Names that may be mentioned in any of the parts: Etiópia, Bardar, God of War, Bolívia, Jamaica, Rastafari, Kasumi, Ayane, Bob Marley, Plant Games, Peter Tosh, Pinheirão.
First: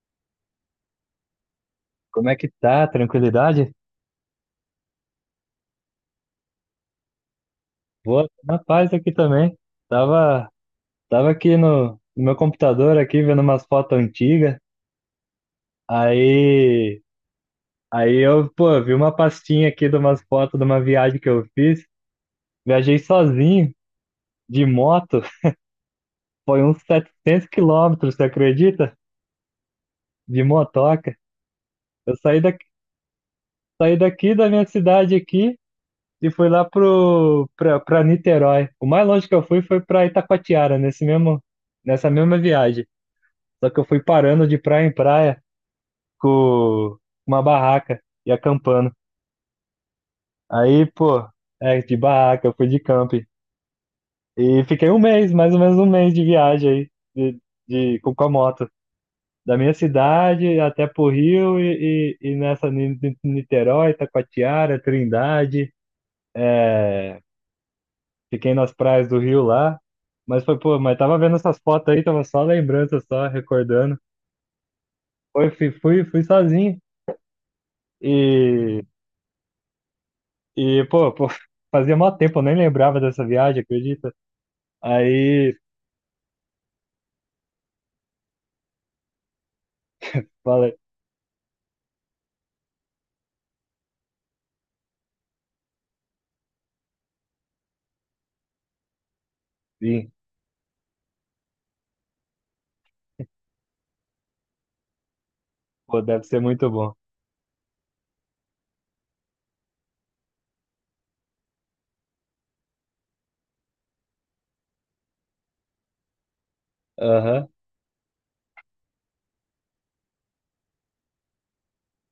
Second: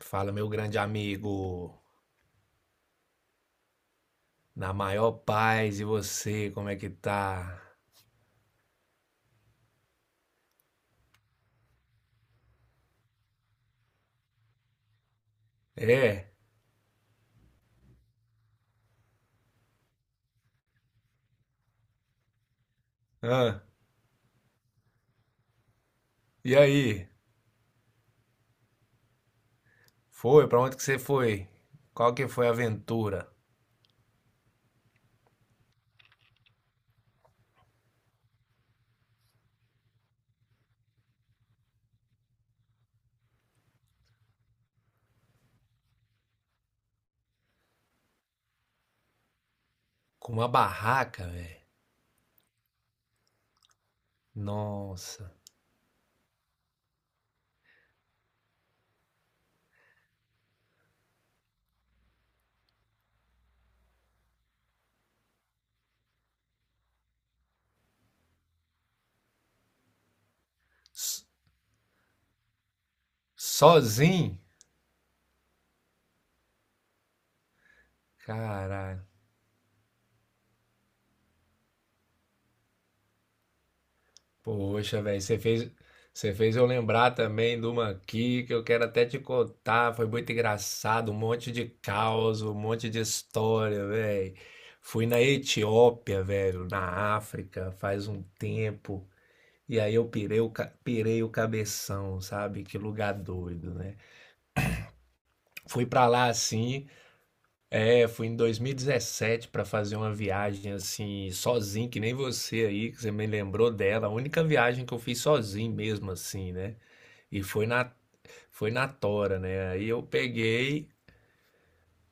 Fala, meu grande amigo. Como é que tá? Tranquilidade? Na maior paz, e você, como é que tá? Boa, na paz aqui também. Tava, tava aqui no meu computador aqui vendo umas fotos antigas. É? Aí, aí eu, pô, vi uma pastinha aqui de umas fotos de uma viagem que eu fiz. Viajei Ah. sozinho de moto. E Foi uns aí? 700 km, você acredita? De Foi? Pra onde que você motoca. foi? Qual Eu que saí foi a daqui, aventura? saí daqui da minha cidade aqui e fui lá pro para Niterói. O mais longe que eu fui foi pra Itacoatiara, nesse mesmo nessa mesma viagem. Só que eu fui parando de praia em praia com uma barraca e acampando. Com uma Aí, pô, barraca, velho. De barraca, eu fui de camping. E fiquei um Nossa. mês, mais ou menos um mês de viagem aí, com a moto. Da minha cidade até pro Rio e nessa Niterói, Taquatiara, Trindade. é, Fiquei nas praias do Rio lá. Mas foi, pô, mas tava S- vendo essas fotos aí, tava só lembrança, só recordando. Sozinho? Foi, fui sozinho. E Caralho. E pô, fazia mó tempo, eu nem lembrava dessa viagem, acredita? Poxa, velho, Aí, você fez eu lembrar também de uma aqui que eu quero até te contar. Foi muito fala, engraçado, um monte de caos, um monte de história, velho. Fui na Etiópia, velho, na África, faz um tempo. E aí eu sim, pirei pirei o cabeção, sabe? Que lugar doido, né? Fui pô, pra deve lá ser muito assim. bom. É, fui em 2017 para fazer uma viagem assim, sozinho, que nem você aí, que você me lembrou dela. A única viagem que eu fiz sozinho mesmo, assim, né? E Aham, foi na Tora, né? Aí eu peguei,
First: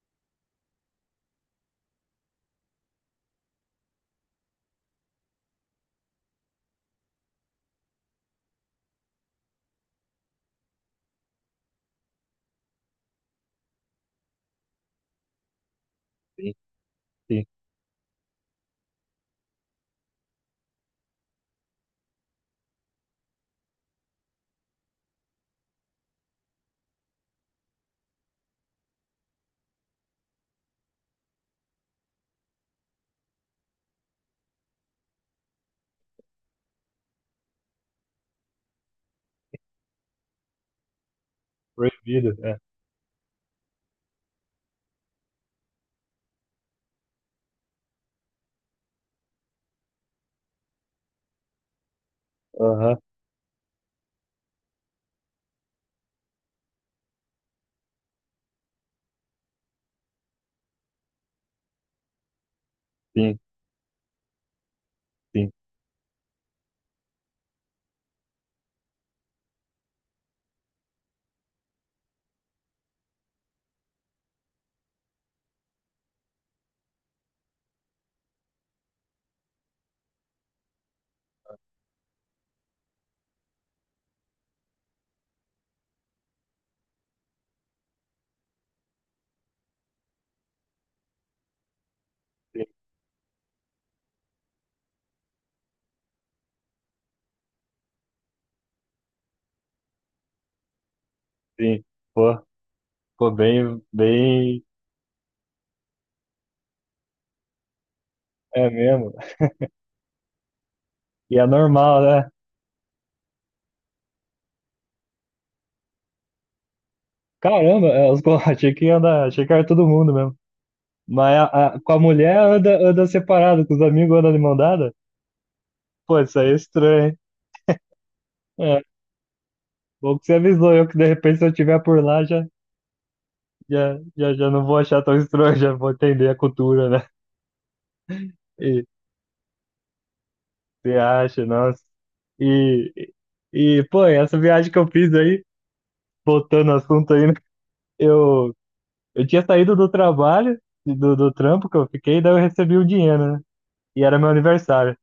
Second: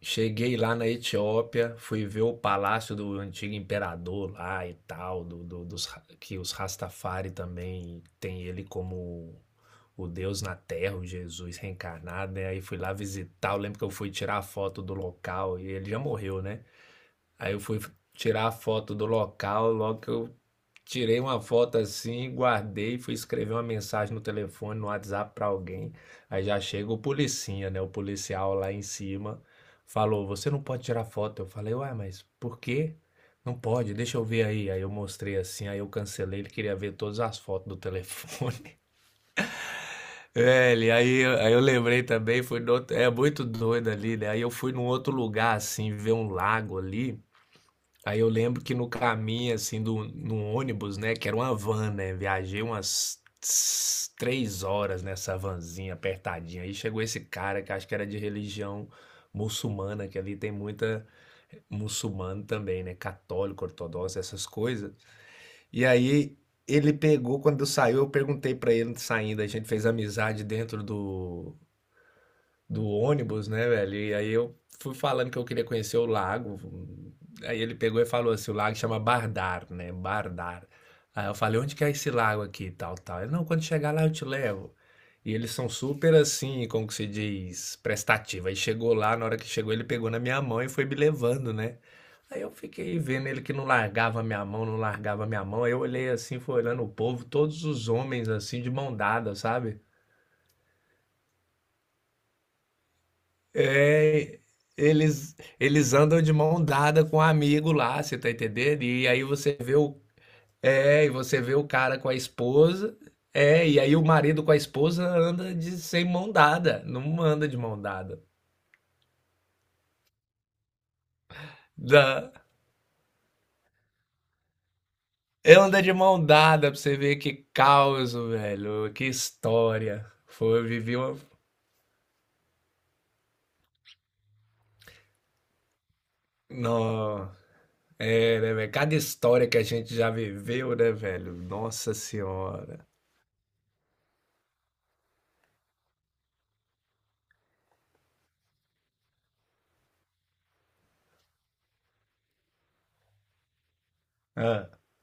cheguei lá na Etiópia, fui ver o palácio do antigo imperador lá e tal, que os Rastafari também tem ele como o Deus na Terra, o Jesus reencarnado, né? Aí fui lá visitar, eu lembro que eu fui tirar a foto do local e ele já morreu, sim, né? sim. Aí eu fui tirar a foto do local, logo que eu tirei uma foto assim, guardei, fui escrever uma mensagem no telefone, no WhatsApp pra alguém. Aí já chega o policinha, né? O policial lá em cima falou: "Você não pode tirar foto". Eu falei: "Ué, mas por quê? Não pode, deixa eu ver aí". Aí eu mostrei assim, aí eu cancelei, ele queria ver todas as fotos do telefone. Velho, aí eu lembrei Proibido, também, é. fui no outro- é muito doido ali, né? Aí eu fui num outro lugar, assim, ver um lago ali. Aí eu lembro que no caminho, assim, do, no ônibus, né, que era uma van, né, viajei Aham, umas três horas nessa vanzinha apertadinha. Aí chegou esse cara que acho que era de religião muçulmana, que ali tem muita muçulmano também, né, sim, católico, ortodoxo, essas coisas. sim, E aí ele pegou, quando eu saiu, eu perguntei pra ele saindo, a gente fez amizade dentro do ônibus, né, velho? E aí eu fui falando que eu queria conhecer o lago. Aí ele pegou e falou assim: o lago chama Bardar, né? Bardar. Aí eu falei: onde que é esse lago aqui? Tal, tal. Ele: não, quando chegar lá eu te levo. E eles são super assim, como que se diz, prestativo. Aí chegou lá, na hora que chegou, ele pegou na minha mão e foi me levando, né? Aí eu sim, fiquei vendo ele que não largava a minha mão, não largava a minha mão. Aí eu olhei assim, fui olhando o povo, todos os homens assim, de mão dada, sabe? sim. Pô, pô, bem, É, bem, eles, eles andam de mão dada com um amigo lá, você tá é entendendo? E mesmo. aí você e E você é vê o cara normal, com a né? esposa, é, e aí o marido com a esposa anda de sem mão dada, não anda de mão Caramba, dada. pô, achei que ia andar, achei que era todo mundo mesmo. Mas com a Da, mulher anda separado, com os amigos anda de mão dada? anda de Pô, mão isso aí é dada pra você estranho, ver que caos, hein? velho, É, que história. bom que você Foi, eu avisou eu vivi que de uma. repente se eu estiver por lá já. Já não vou achar tão estranho, já vou entender a cultura, né? Não, é, né, velho? E Cada história que a gente já viveu, né, você velho? acha, nossa. Nossa Senhora. E, e, pô, essa viagem que eu fiz aí, voltando ao assunto aí, né? eu, eu tinha saído do trabalho, do trampo que eu fiquei, daí eu recebi o dinheiro, né? E era meu Ah, aniversário.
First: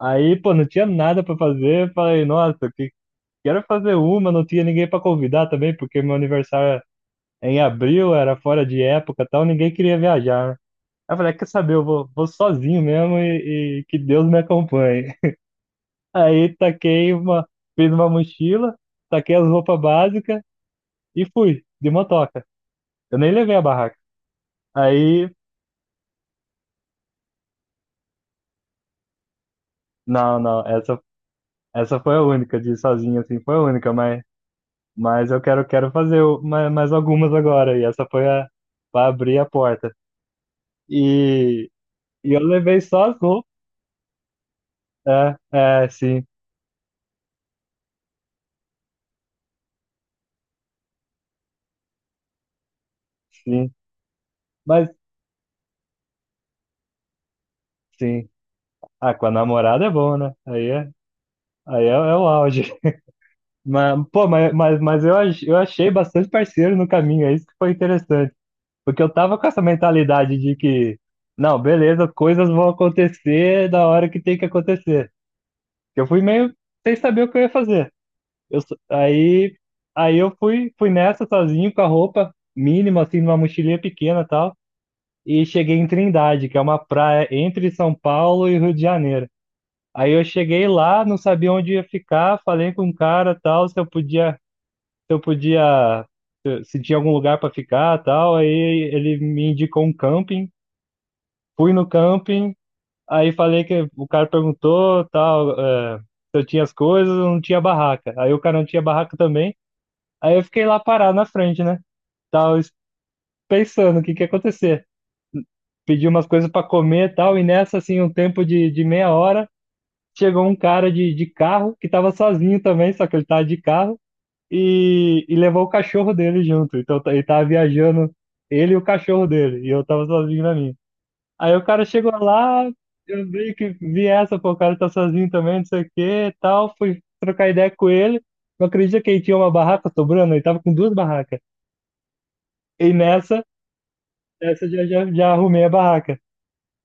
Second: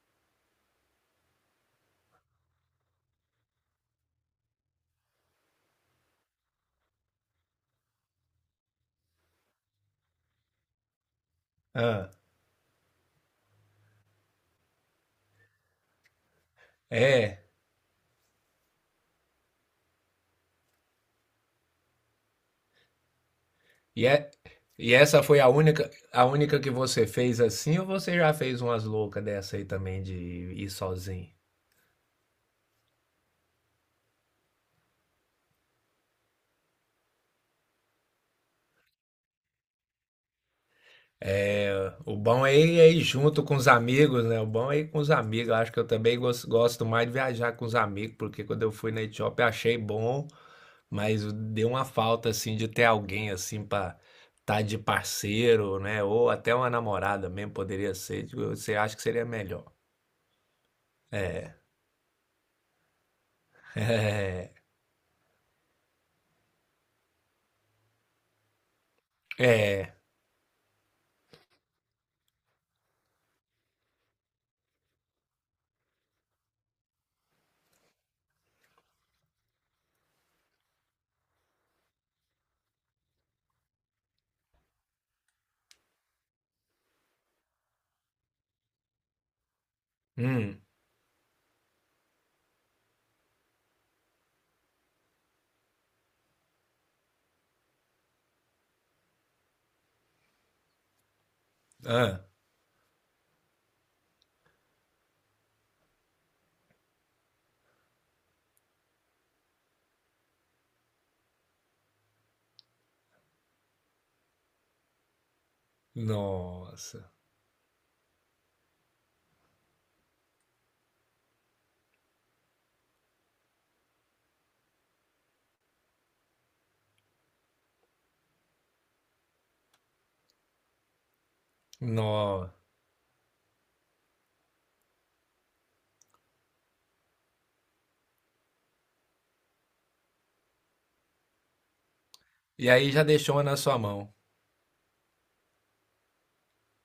Aí, pô, não tinha nada pra fazer, falei, nossa, que quero fazer uma, não tinha ninguém pra convidar também, porque meu aniversário é em abril, era fora de época e tal, ninguém queria viajar, né? Aí eu falei, "Ah, quer saber, eu vou, ah, vou sozinho mesmo e que Deus me acompanhe." Aí taquei é. uma, fiz uma mochila, taquei as roupas básicas e fui, de motoca. Eu nem levei a barraca. E, é, e essa Aí, foi a única que você fez assim, ou você já fez umas loucas dessa aí também de não, não, ir essa, sozinho? essa foi a única, de ir sozinho assim, foi a única, mas eu quero fazer mais algumas agora. E essa foi a, pra abrir a porta. E, É, o e eu bom levei é ir só as junto roupas. com os amigos, né? O bom é ir com os É, amigos. Eu acho que eu é, também sim, gosto mais de viajar com os amigos, porque quando eu fui na Etiópia achei bom, mas deu uma falta assim de ter alguém assim sim, para estar de mas parceiro, né? Ou até uma namorada mesmo poderia ser. sim. Tipo, você acha que Ah, seria com a melhor? namorada é bom, né? Aí é. Aí é o auge. Mas, pô, mas eu achei bastante parceiro no caminho, é isso que foi interessante. Porque eu tava com essa É. mentalidade de que, não, beleza, coisas vão acontecer da hora que tem que acontecer. Eu fui meio sem saber o que eu ia fazer. Eu, só- aí, aí, eu fui nessa sozinho com a roupa mínima, assim, numa mochilinha pequena e tal. E cheguei em Trindade, que é uma praia entre São Paulo e Rio de Janeiro. Aí eu Hum. cheguei lá, não sabia onde ia ficar, falei com um cara tal, se eu podia, se tinha algum lugar para ficar, tal, aí ele me indicou um camping, fui no Ah. camping, aí falei que o cara perguntou, tal, se eu tinha as coisas, eu não tinha barraca. Aí o cara não tinha barraca também, aí eu fiquei lá parado na frente, né? Tal, pensando o que que ia acontecer. Pedi umas coisas para Nossa. comer, tal, e nessa assim, um tempo de meia hora, chegou um cara de carro que tava sozinho também, só que ele tava de carro. E levou o cachorro dele junto. Então ele tava viajando, ele e o cachorro dele, e eu tava sozinho na minha. Aí o cara chegou Nossa. lá, eu meio que vi essa, pô, o cara tá sozinho também, não sei o que, tal, fui trocar ideia com ele. Não acredito que ele tinha uma barraca sobrando, ele tava com duas barracas. E E aí já deixou nessa, uma na sua mão. essa eu já arrumei a barraca.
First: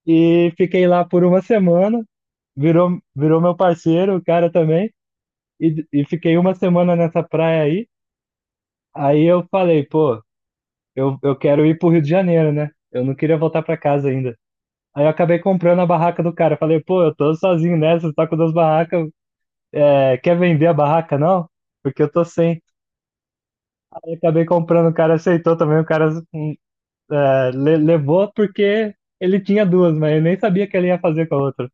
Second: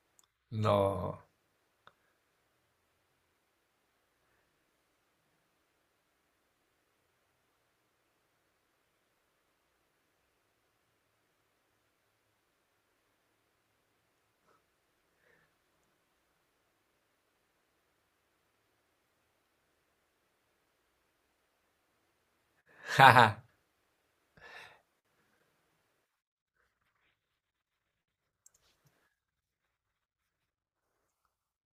E Nó. fiquei lá por uma semana, virou meu parceiro, o cara também, e fiquei uma semana nessa praia aí. Aí eu falei, pô, eu quero ir pro Rio de Janeiro, né? Eu não queria voltar pra casa ainda. Aí eu acabei comprando a barraca do cara. Falei, pô, eu tô sozinho nessa, você tá com duas barracas. É, quer vender a barraca, não? Porque eu tô sem. Haha, Aí eu acabei comprando, o cara aceitou também, o cara levou porque ele tinha duas, mas eu nem sabia que ele ia fazer com a outra.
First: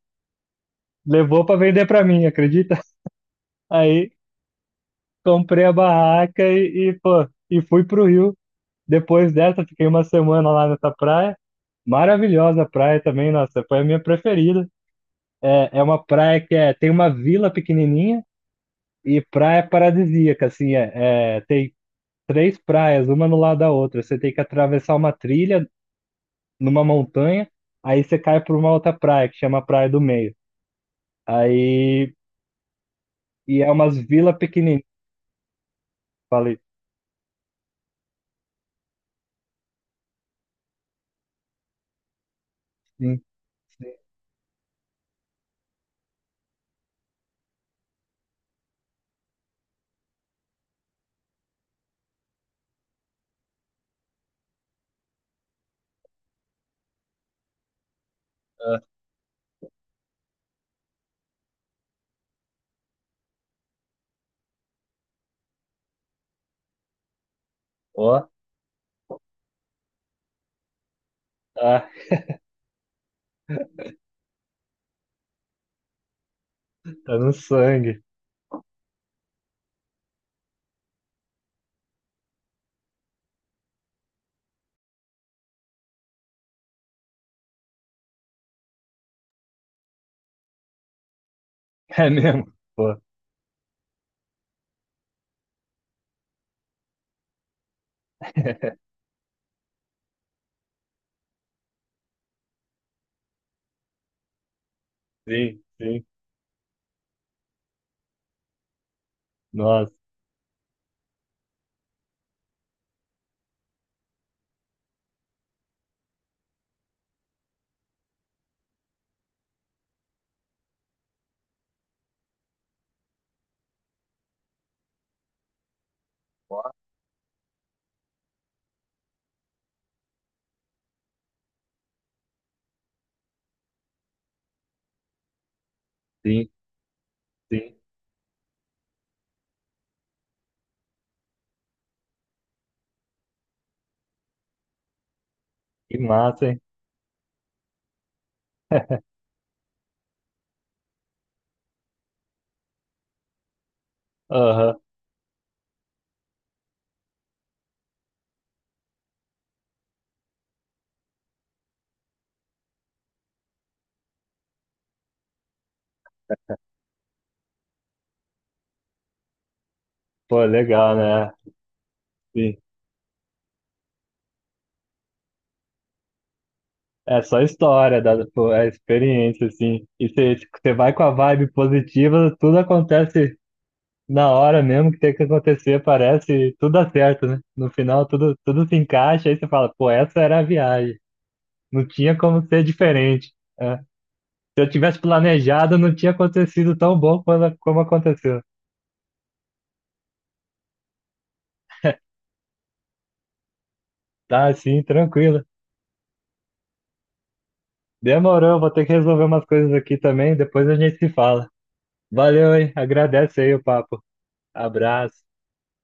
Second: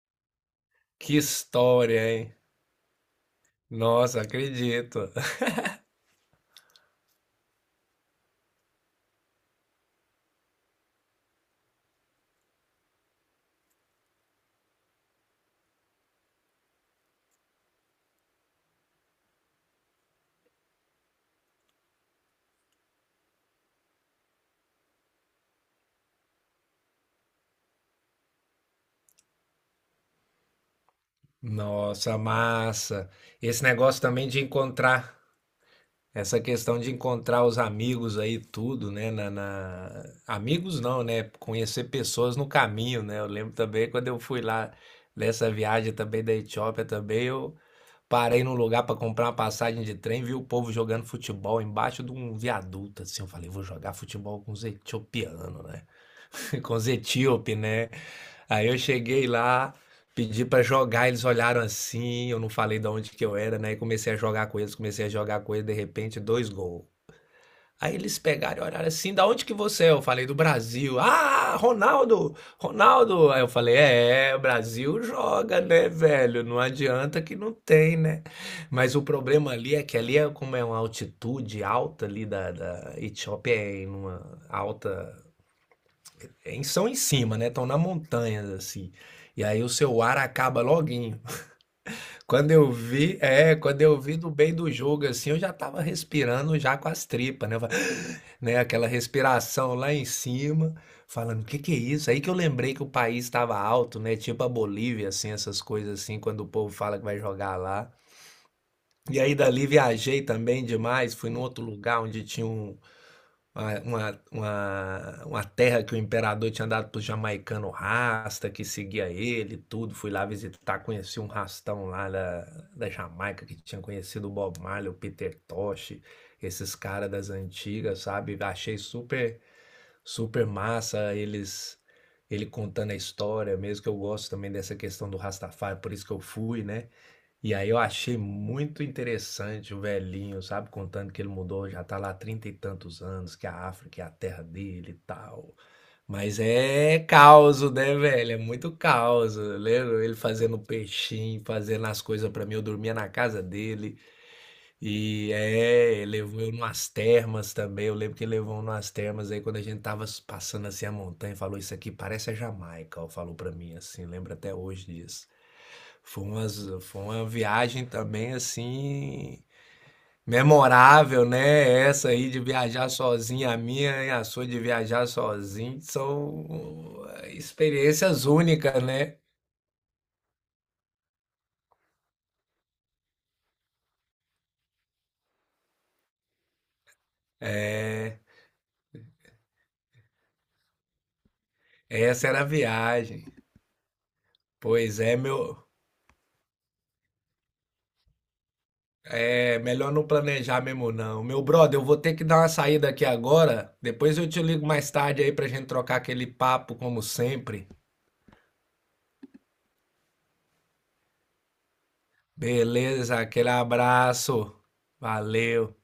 que Levou pra vender história, pra mim, hein? acredita? Aí Nossa, acredito. comprei a barraca pô, e fui pro Rio. Depois dessa, fiquei uma semana lá nessa praia. Maravilhosa a praia também, nossa, foi a minha preferida. É uma praia que tem uma vila pequenininha e praia paradisíaca, assim, tem três praias, uma no lado da outra. Você tem que atravessar uma trilha numa montanha, aí você cai para uma outra praia, que chama Praia do Meio. Aí, Nossa, massa. e Esse é umas negócio também vilas de pequenininhas. encontrar, essa Falei, questão de encontrar os amigos aí, tudo, né? Amigos não, né? Conhecer pessoas no caminho, né? sim, Eu lembro também sim, quando eu fui lá nessa viagem também da Etiópia também, eu parei num lugar para comprar uma passagem de trem, vi o povo jogando futebol embaixo de um viaduto, assim. Eu falei, vou jogar futebol com os etiopianos, né? Com os etíope, né? Aí eu ah, cheguei lá, pedi para jogar, eles olharam assim, eu não falei de onde que eu era, né? E comecei a jogar com eles, de repente, dois gols. Aí eles ó, pegaram e olharam assim, da onde que você é? Eu falei, do Brasil. Ah, ah, Ronaldo! Ronaldo! Aí eu falei, é, é, o Brasil joga, né, velho? Não tá adianta no que não tem, sangue. né? Mas o problema ali é que ali é como é uma altitude alta ali da Etiópia, é em uma alta... São em cima, né? Estão na montanha, assim. E aí o seu ar acaba logo É quando mesmo, eu pô, vi, quando eu vi do bem do jogo assim, eu já tava respirando já com as tripas, né? Eu falei, né, aquela respiração lá em cima, falando, o que que é isso? Aí que eu lembrei que o país estava alto, né? Tipo a Bolívia, assim, sim, essas coisas sim, assim, quando o povo fala que vai jogar lá. E aí dali nossa, viajei também demais, fui num outro lugar onde tinha uma terra que o imperador tinha dado pro jamaicano rasta, que seguia ele, e tudo. Fui lá visitar, conheci um rastão lá da Jamaica, que tinha conhecido o Bob Marley, o Peter Tosh, esses caras das antigas, sabe? Achei super massa ele contando a história, mesmo que eu gosto também dessa questão do Rastafari, por isso que eu sim, fui, né? E aí sim, eu achei muito interessante o velhinho, sabe, contando que ele mudou, já tá lá há 30 e tantos anos, que a África é a terra dele e tal. que Mas massa, hein? é caos, né, velho? É muito caos. Eu lembro ele fazendo peixinho, fazendo as coisas pra mim, eu dormia na casa dele. Aham. E é, levou eu numas termas também. Eu lembro que levou numas termas aí quando a gente tava passando assim a montanha, falou isso aqui parece a Jamaica, ó, falou pra mim assim, lembro até hoje disso. Foi umas, foi uma viagem também assim Pô, legal, memorável, né? né? Essa aí de Sim. viajar sozinho, a minha e a sua de viajar sozinho são É só história, experiências pô, é únicas, né? experiência, assim. E você vai com a vibe positiva, tudo acontece na hora mesmo que tem que acontecer, parece, e tudo dá certo, né? No final, É, tudo se encaixa, aí você fala, pô, essa era a viagem. Não tinha essa era a como ser viagem. diferente. É. Se eu tivesse Pois é, meu planejado, não tinha acontecido tão bom quando, como aconteceu. é melhor não planejar mesmo, não. Meu brother, eu vou ter que dar uma saída aqui agora. Depois eu te Tá, ligo assim, mais tarde aí tranquilo. pra gente trocar aquele papo, como sempre. Demorou, vou ter que resolver umas coisas aqui também, depois a gente se fala. Valeu, hein? Beleza, Agradece aquele aí o papo. abraço. Abraço. Valeu.